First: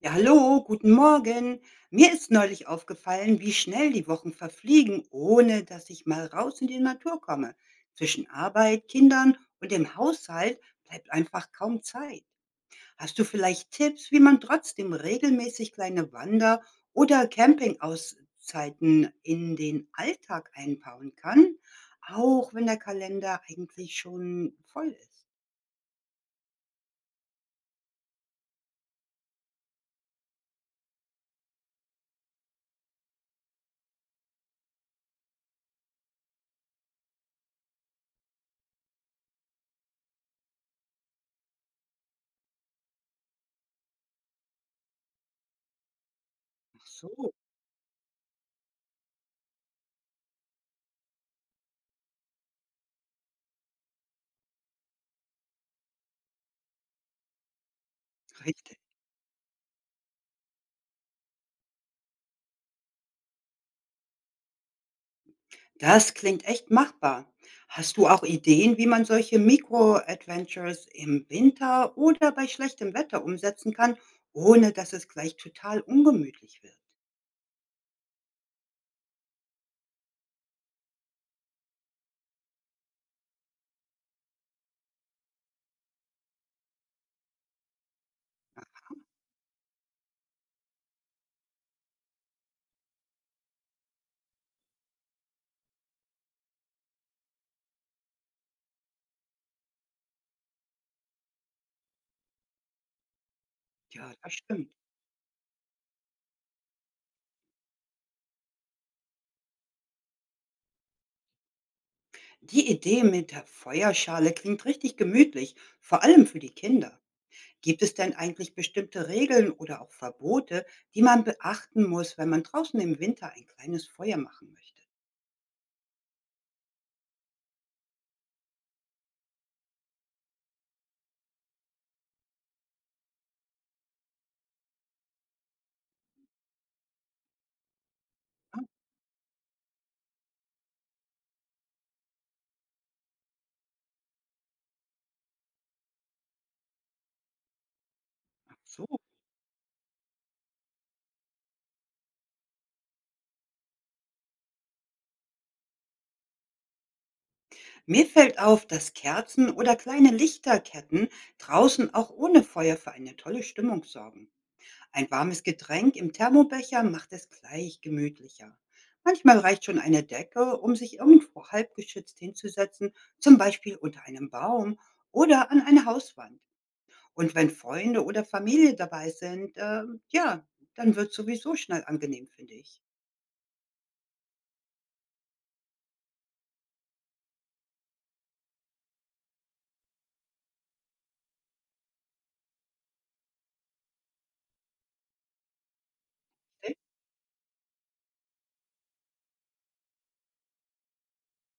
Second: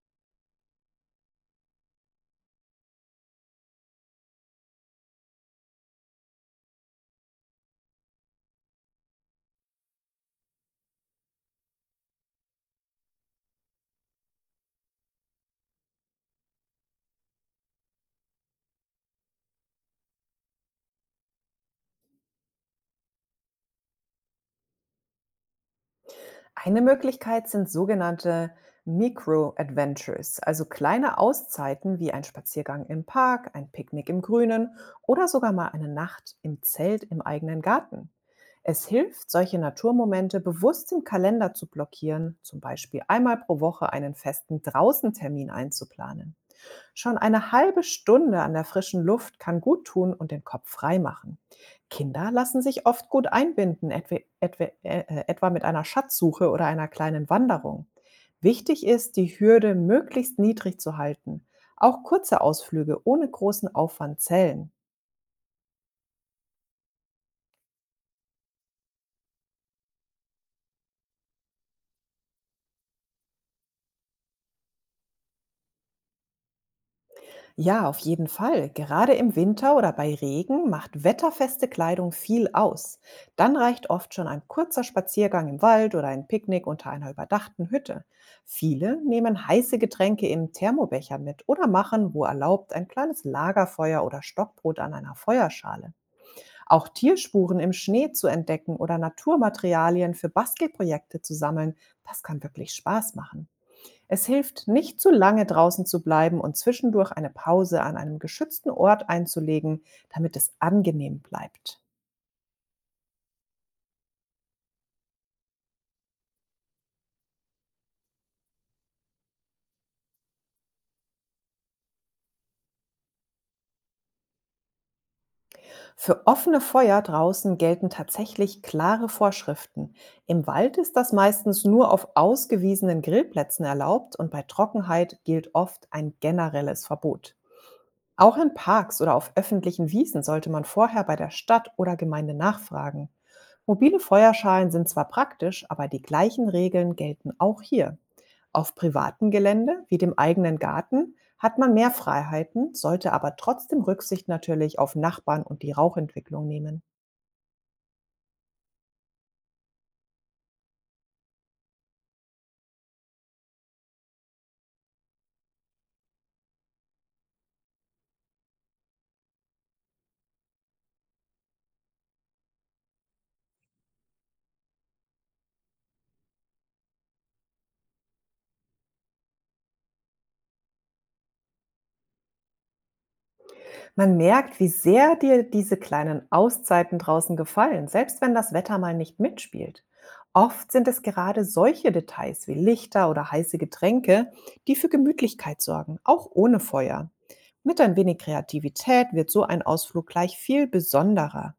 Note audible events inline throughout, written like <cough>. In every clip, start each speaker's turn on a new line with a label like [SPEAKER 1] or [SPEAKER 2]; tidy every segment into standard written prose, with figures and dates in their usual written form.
[SPEAKER 1] Ja, hallo, guten Morgen. Mir ist neulich aufgefallen, wie schnell die Wochen verfliegen, ohne dass ich mal raus in die Natur komme. Zwischen Arbeit, Kindern und dem Haushalt bleibt einfach kaum Zeit. Hast du vielleicht Tipps, wie man trotzdem regelmäßig kleine Wander- oder Campingauszeiten in den Alltag einbauen kann, auch wenn der Kalender eigentlich schon voll ist?
[SPEAKER 2] Eine Möglichkeit sind sogenannte Micro-Adventures, also kleine Auszeiten wie ein Spaziergang im Park, ein Picknick im Grünen oder sogar mal eine Nacht im Zelt im eigenen Garten. Es hilft, solche Naturmomente bewusst im Kalender zu blockieren, zum Beispiel einmal pro Woche einen festen Draußentermin einzuplanen.
[SPEAKER 1] Ach
[SPEAKER 2] Schon
[SPEAKER 1] so,
[SPEAKER 2] eine halbe Stunde an der frischen Luft kann gut tun und den Kopf frei machen. Kinder lassen sich oft gut einbinden, etwa mit einer Schatzsuche oder einer kleinen Wanderung.
[SPEAKER 1] <laughs> richtig.
[SPEAKER 2] Wichtig ist, die Hürde möglichst niedrig zu halten. Auch kurze Ausflüge ohne großen Aufwand zählen.
[SPEAKER 1] Das klingt echt machbar. Hast du auch Ideen, wie man solche Mikro-Adventures im Winter oder bei schlechtem Wetter umsetzen kann, ohne dass es gleich total ungemütlich wird?
[SPEAKER 2] Ja, auf jeden Fall. Gerade im Winter oder bei Regen macht wetterfeste Kleidung viel aus. Dann reicht oft schon ein kurzer Spaziergang im Wald oder ein Picknick unter einer überdachten Hütte. Viele nehmen heiße Getränke im Thermobecher mit oder machen, wo erlaubt, ein kleines Lagerfeuer oder Stockbrot an einer Feuerschale. Auch Tierspuren im Schnee zu entdecken oder Naturmaterialien für Bastelprojekte zu sammeln, das kann wirklich Spaß machen.
[SPEAKER 1] Ja,
[SPEAKER 2] Es
[SPEAKER 1] das
[SPEAKER 2] hilft,
[SPEAKER 1] stimmt.
[SPEAKER 2] nicht zu lange draußen zu bleiben und zwischendurch eine Pause an einem geschützten Ort einzulegen, damit es angenehm bleibt.
[SPEAKER 1] Die Idee mit der Feuerschale klingt richtig gemütlich, vor allem für die Kinder. Gibt es denn eigentlich bestimmte Regeln oder auch Verbote, die man beachten muss, wenn man draußen im Winter ein kleines Feuer machen möchte?
[SPEAKER 2] Für offene Feuer draußen gelten tatsächlich klare Vorschriften. Im Wald ist das meistens nur auf ausgewiesenen Grillplätzen erlaubt und bei Trockenheit gilt oft ein generelles Verbot. Auch in
[SPEAKER 1] Ah.
[SPEAKER 2] Parks oder auf öffentlichen Wiesen sollte man vorher bei der Stadt oder Gemeinde nachfragen. Mobile Feuerschalen sind zwar praktisch, aber die gleichen Regeln gelten auch hier.
[SPEAKER 1] Ach
[SPEAKER 2] Auf
[SPEAKER 1] so.
[SPEAKER 2] privatem Gelände, wie dem eigenen Garten, hat man mehr Freiheiten, sollte aber trotzdem Rücksicht natürlich auf Nachbarn und die Rauchentwicklung nehmen.
[SPEAKER 1] Mir fällt auf, dass Kerzen oder kleine Lichterketten draußen auch ohne Feuer für eine tolle Stimmung sorgen. Ein warmes Getränk im Thermobecher macht es gleich gemütlicher. Manchmal reicht schon eine Decke, um sich irgendwo halbgeschützt hinzusetzen, zum Beispiel unter einem Baum oder an eine Hauswand. Und wenn Freunde oder Familie dabei sind, ja, dann wird sowieso schnell angenehm, finde ich.
[SPEAKER 2] Man merkt, wie sehr dir diese kleinen Auszeiten draußen gefallen, selbst wenn das Wetter mal nicht mitspielt. Oft sind es gerade solche Details wie Lichter oder heiße Getränke, die für Gemütlichkeit sorgen, auch ohne Feuer. Mit ein wenig Kreativität wird so ein Ausflug gleich viel besonderer.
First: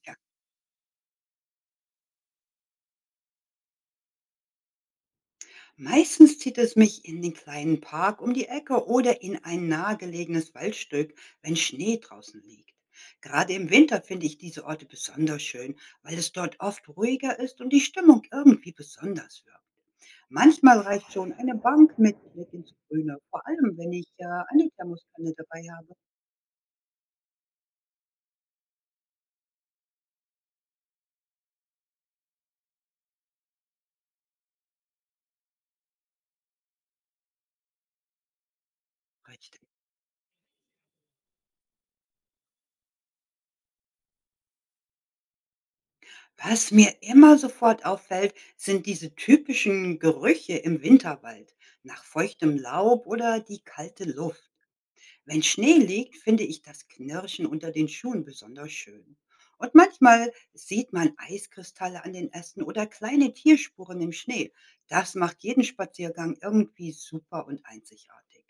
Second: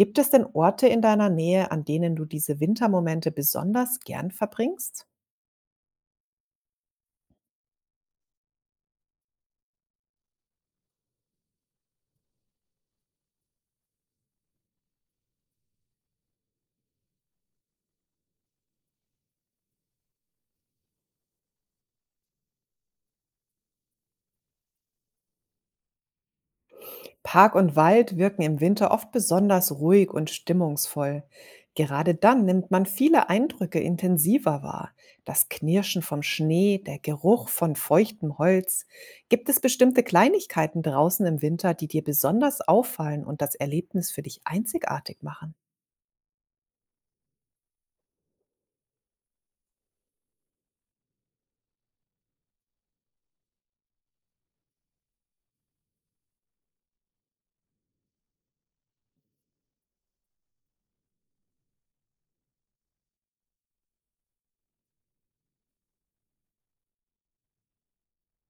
[SPEAKER 1] Okay?
[SPEAKER 2] es denn Orte in deiner Nähe, an denen du diese Wintermomente besonders gern verbringst?
[SPEAKER 1] Meistens zieht es mich in den kleinen Park um die Ecke oder in ein nahegelegenes Waldstück, wenn Schnee draußen liegt. Gerade im Winter finde ich diese Orte besonders schön, weil es dort oft ruhiger ist und die Stimmung irgendwie besonders wirkt. Manchmal reicht schon eine Bank mit Blick ins Grüne, vor allem wenn ich eine Thermoskanne dabei habe.
[SPEAKER 2] Park und Wald wirken im Winter oft besonders ruhig und stimmungsvoll. Gerade dann nimmt man viele Eindrücke intensiver wahr. Das Knirschen vom Schnee, der Geruch von feuchtem Holz. Gibt es
[SPEAKER 1] Richtig.
[SPEAKER 2] bestimmte Kleinigkeiten draußen im Winter, die dir besonders auffallen und das Erlebnis für dich einzigartig machen?
[SPEAKER 1] Was mir immer sofort auffällt, sind diese typischen Gerüche im Winterwald, nach feuchtem Laub oder die kalte Luft. Wenn Schnee liegt, finde ich das Knirschen unter den Schuhen besonders schön. Und manchmal sieht man Eiskristalle an den Ästen oder kleine Tierspuren im Schnee. Das macht jeden Spaziergang irgendwie super und einzigartig.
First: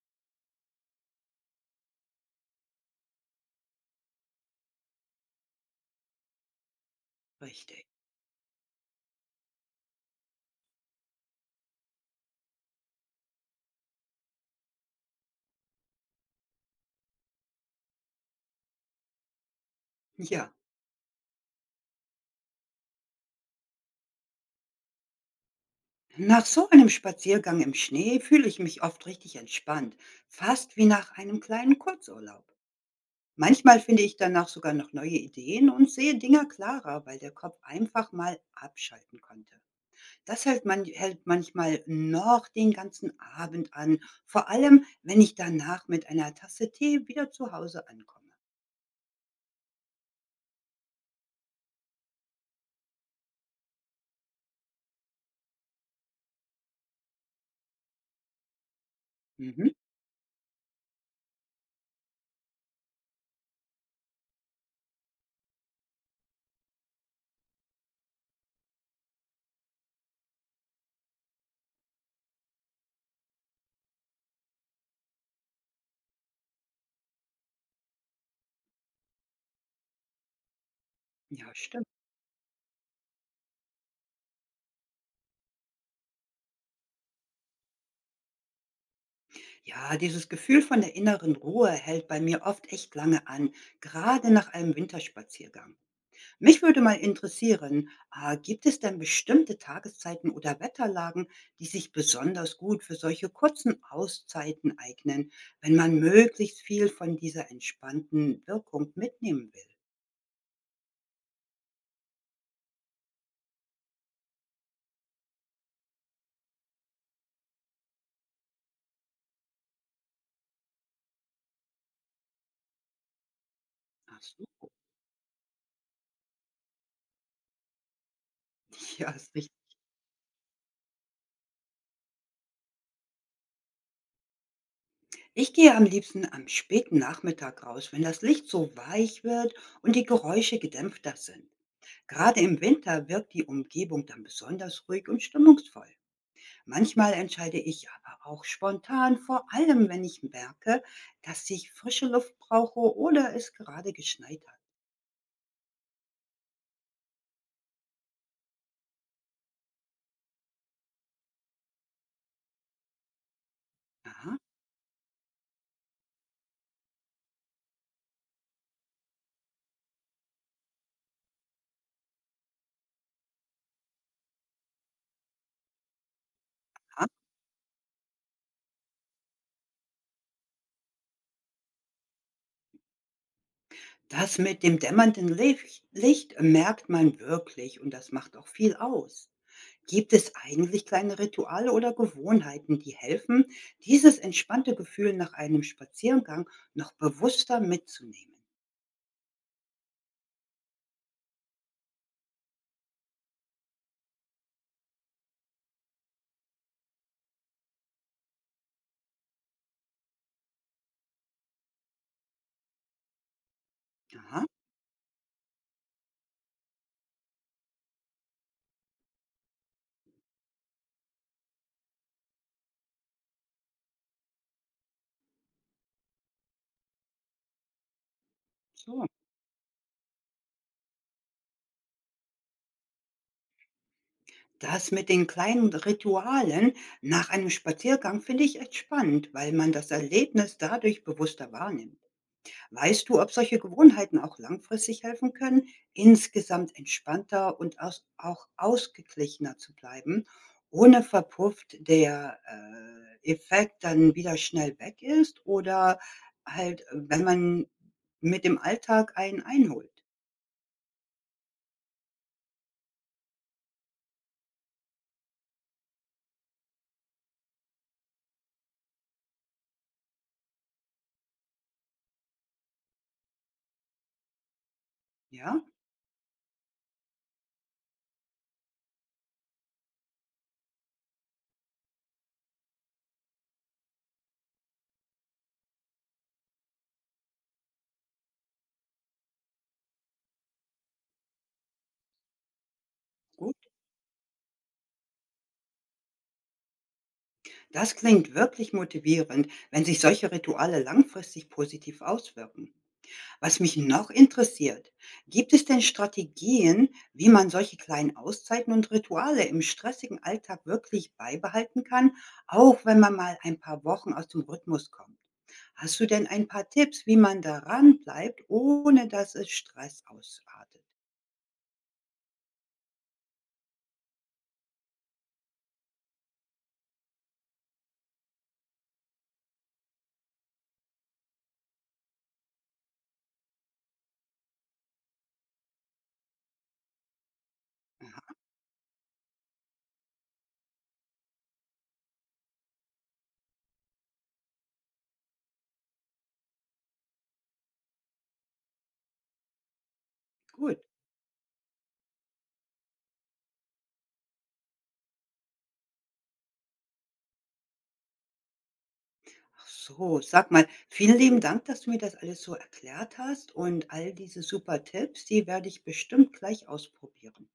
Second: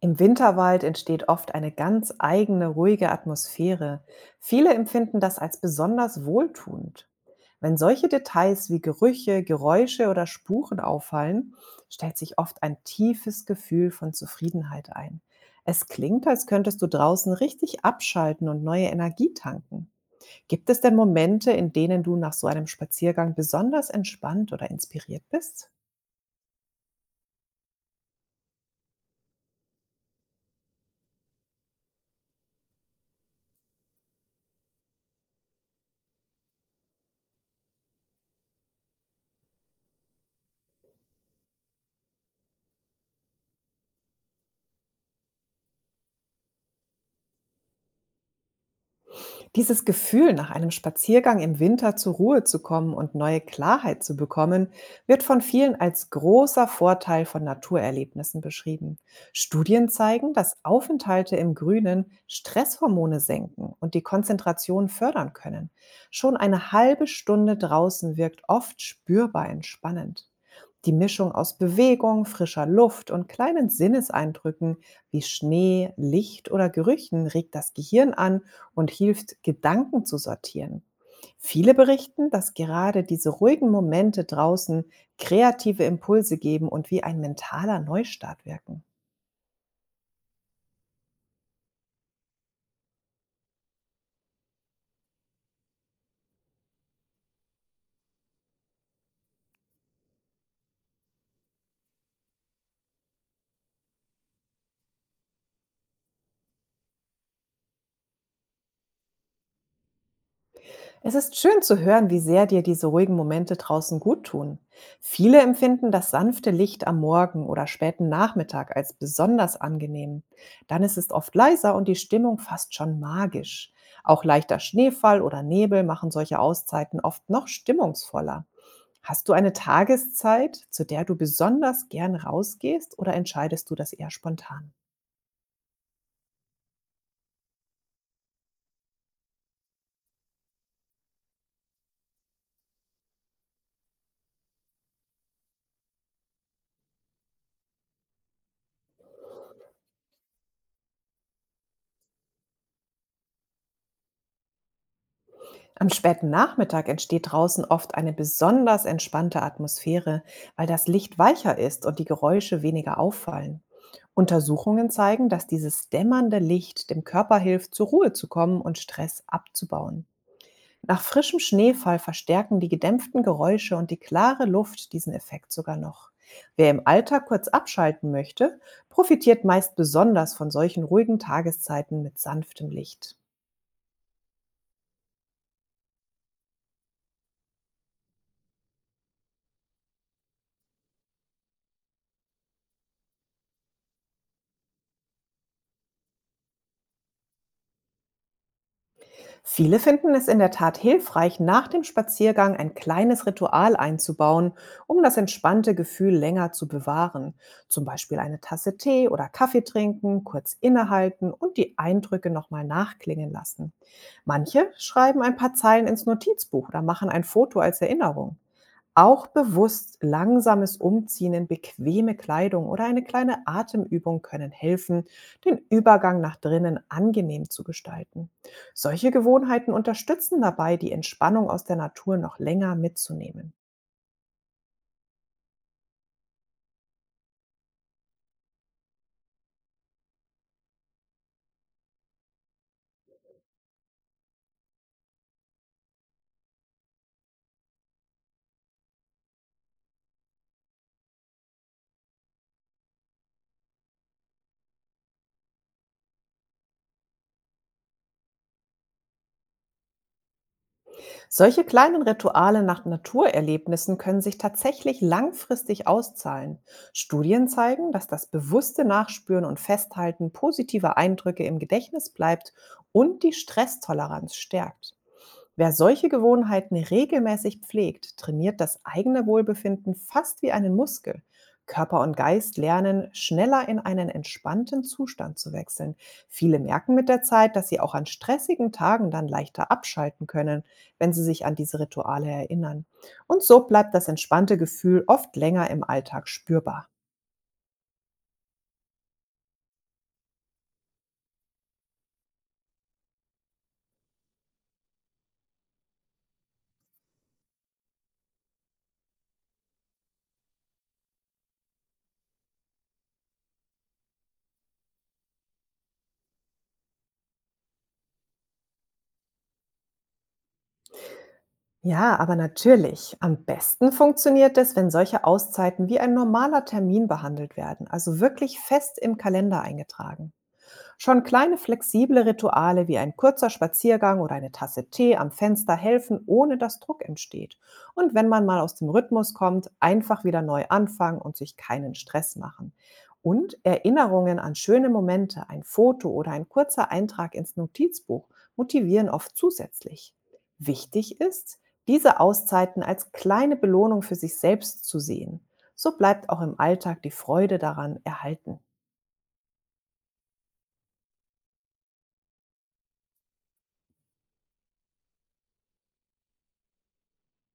[SPEAKER 2] Im Winterwald entsteht oft eine ganz eigene, ruhige Atmosphäre. Viele empfinden das als besonders wohltuend. Wenn
[SPEAKER 1] Richtig.
[SPEAKER 2] solche Details wie Gerüche, Geräusche oder Spuren auffallen, stellt sich oft ein tiefes Gefühl von Zufriedenheit ein. Es klingt, als könntest du draußen richtig abschalten und neue Energie tanken.
[SPEAKER 1] Ja.
[SPEAKER 2] Gibt es denn Momente, in denen du nach so einem Spaziergang besonders entspannt oder inspiriert bist?
[SPEAKER 1] Nach so einem Spaziergang im Schnee fühle ich mich oft richtig entspannt, fast wie nach einem kleinen Kurzurlaub. Manchmal finde ich danach sogar noch neue Ideen und sehe Dinge klarer, weil der Kopf einfach mal abschalten konnte. Das hält manchmal noch den ganzen Abend an, vor allem, wenn ich danach mit einer Tasse Tee wieder zu Hause ankomme.
[SPEAKER 2] Dieses Gefühl, nach einem Spaziergang im Winter zur Ruhe zu kommen und neue Klarheit zu bekommen, wird von vielen als großer Vorteil von Naturerlebnissen beschrieben.
[SPEAKER 1] Mhm.
[SPEAKER 2] Studien zeigen, dass Aufenthalte im Grünen Stresshormone senken und die Konzentration fördern können. Schon eine halbe Stunde draußen wirkt oft spürbar entspannend. Die Mischung aus Bewegung, frischer Luft und kleinen Sinneseindrücken wie Schnee, Licht oder Gerüchen regt das Gehirn an und hilft, Gedanken zu sortieren.
[SPEAKER 1] Ja,
[SPEAKER 2] Viele
[SPEAKER 1] stimmt.
[SPEAKER 2] berichten, dass gerade diese ruhigen Momente draußen kreative Impulse geben und wie ein mentaler Neustart wirken.
[SPEAKER 1] Ja, dieses Gefühl von der inneren Ruhe hält bei mir oft echt lange an, gerade nach einem Winterspaziergang. Mich würde mal interessieren, gibt es denn bestimmte Tageszeiten oder Wetterlagen, die sich besonders gut für solche kurzen Auszeiten eignen, wenn man möglichst viel von dieser entspannten Wirkung mitnehmen will?
[SPEAKER 2] Es ist schön zu hören, wie sehr dir diese ruhigen Momente draußen gut tun. Viele empfinden das sanfte Licht am Morgen oder späten Nachmittag als besonders angenehm. Dann ist es oft leiser und die Stimmung fast schon magisch.
[SPEAKER 1] Ach
[SPEAKER 2] Auch
[SPEAKER 1] so.
[SPEAKER 2] leichter
[SPEAKER 1] <laughs>
[SPEAKER 2] Schneefall oder Nebel machen solche Auszeiten oft noch stimmungsvoller.
[SPEAKER 1] Ja,
[SPEAKER 2] Hast du
[SPEAKER 1] ist richtig.
[SPEAKER 2] eine Tageszeit, zu der du besonders gern rausgehst oder entscheidest du das eher spontan?
[SPEAKER 1] Ich gehe am liebsten am späten Nachmittag raus, wenn das Licht so weich wird und die Geräusche gedämpfter sind. Gerade im Winter wirkt die Umgebung dann besonders ruhig und stimmungsvoll. Manchmal entscheide ich aber auch spontan, vor allem wenn ich merke, dass ich frische Luft brauche oder es gerade geschneit hat.
[SPEAKER 2] Am späten Nachmittag entsteht draußen oft eine besonders entspannte Atmosphäre, weil das Licht weicher ist und die Geräusche weniger auffallen.
[SPEAKER 1] Aha,
[SPEAKER 2] Untersuchungen zeigen, dass dieses dämmernde Licht dem Körper hilft, zur Ruhe zu kommen und Stress abzubauen. Nach frischem Schneefall verstärken die gedämpften Geräusche und die klare Luft diesen Effekt sogar noch. Wer im
[SPEAKER 1] aha.
[SPEAKER 2] Alltag kurz abschalten möchte, profitiert meist besonders von solchen ruhigen Tageszeiten mit sanftem Licht.
[SPEAKER 1] Das mit dem dämmernden Licht merkt man wirklich und das macht auch viel aus. Gibt es eigentlich kleine Rituale oder Gewohnheiten, die helfen, dieses entspannte Gefühl nach einem Spaziergang noch bewusster mitzunehmen?
[SPEAKER 2] Viele finden es in der Tat hilfreich, nach dem Spaziergang ein kleines Ritual einzubauen, um das entspannte Gefühl länger zu bewahren. Zum Beispiel eine Tasse Tee oder Kaffee trinken, kurz innehalten und die Eindrücke nochmal nachklingen lassen.
[SPEAKER 1] Aha,
[SPEAKER 2] Manche schreiben ein paar Zeilen ins Notizbuch oder machen ein Foto als Erinnerung. Auch bewusst langsames Umziehen in bequeme Kleidung oder eine kleine Atemübung können helfen, den Übergang nach drinnen angenehm zu gestalten.
[SPEAKER 1] so.
[SPEAKER 2] Solche Gewohnheiten unterstützen dabei, die Entspannung aus der Natur noch länger mitzunehmen.
[SPEAKER 1] Das mit den kleinen Ritualen nach einem Spaziergang finde ich echt spannend, weil man das Erlebnis dadurch bewusster wahrnimmt. Weißt du, ob solche Gewohnheiten auch langfristig helfen können, insgesamt entspannter und aus, auch ausgeglichener zu bleiben, ohne verpufft der Effekt dann wieder schnell weg ist oder halt, wenn man mit dem Alltag einen einholt?
[SPEAKER 2] Solche kleinen Rituale nach Naturerlebnissen können sich tatsächlich langfristig auszahlen. Studien zeigen, dass das bewusste Nachspüren und Festhalten positiver Eindrücke im Gedächtnis bleibt und die Stresstoleranz stärkt.
[SPEAKER 1] Ja,
[SPEAKER 2] Wer solche Gewohnheiten regelmäßig pflegt, trainiert das eigene Wohlbefinden fast wie einen Muskel. Körper und Geist lernen, schneller in einen entspannten Zustand zu wechseln. Viele merken mit der Zeit, dass sie auch an stressigen Tagen dann leichter abschalten können, wenn sie sich an diese Rituale erinnern. Und
[SPEAKER 1] gut.
[SPEAKER 2] so bleibt das entspannte Gefühl oft länger im Alltag spürbar.
[SPEAKER 1] Das klingt wirklich motivierend, wenn sich solche Rituale langfristig positiv auswirken. Was mich noch interessiert, gibt es denn Strategien, wie man solche kleinen Auszeiten und Rituale im stressigen Alltag wirklich beibehalten kann, auch wenn man mal ein paar Wochen aus dem Rhythmus kommt? Hast du denn ein paar Tipps, wie man daran bleibt, ohne dass es Stress ausartet?
[SPEAKER 2] Ja, aber natürlich. Am besten funktioniert es, wenn solche Auszeiten wie ein normaler Termin behandelt werden, also wirklich fest im Kalender eingetragen. Schon kleine flexible Rituale wie ein kurzer Spaziergang oder eine Tasse Tee am Fenster helfen, ohne dass Druck entsteht. Und wenn man mal aus dem Rhythmus kommt, einfach wieder neu anfangen und sich keinen Stress machen. Und Erinnerungen an schöne Momente, ein Foto oder ein kurzer Eintrag ins Notizbuch motivieren oft zusätzlich.
[SPEAKER 1] Gut.
[SPEAKER 2] Wichtig ist, diese Auszeiten als kleine Belohnung für sich selbst zu sehen. So bleibt auch im Alltag die Freude daran erhalten.
[SPEAKER 1] Ach so, sag mal, vielen lieben Dank, dass du mir das alles so erklärt hast und all diese super Tipps, die werde ich bestimmt gleich ausprobieren.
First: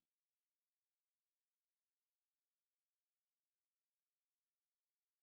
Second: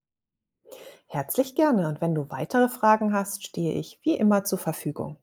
[SPEAKER 2] Herzlich gerne und wenn du weitere Fragen hast, stehe ich wie immer zur Verfügung.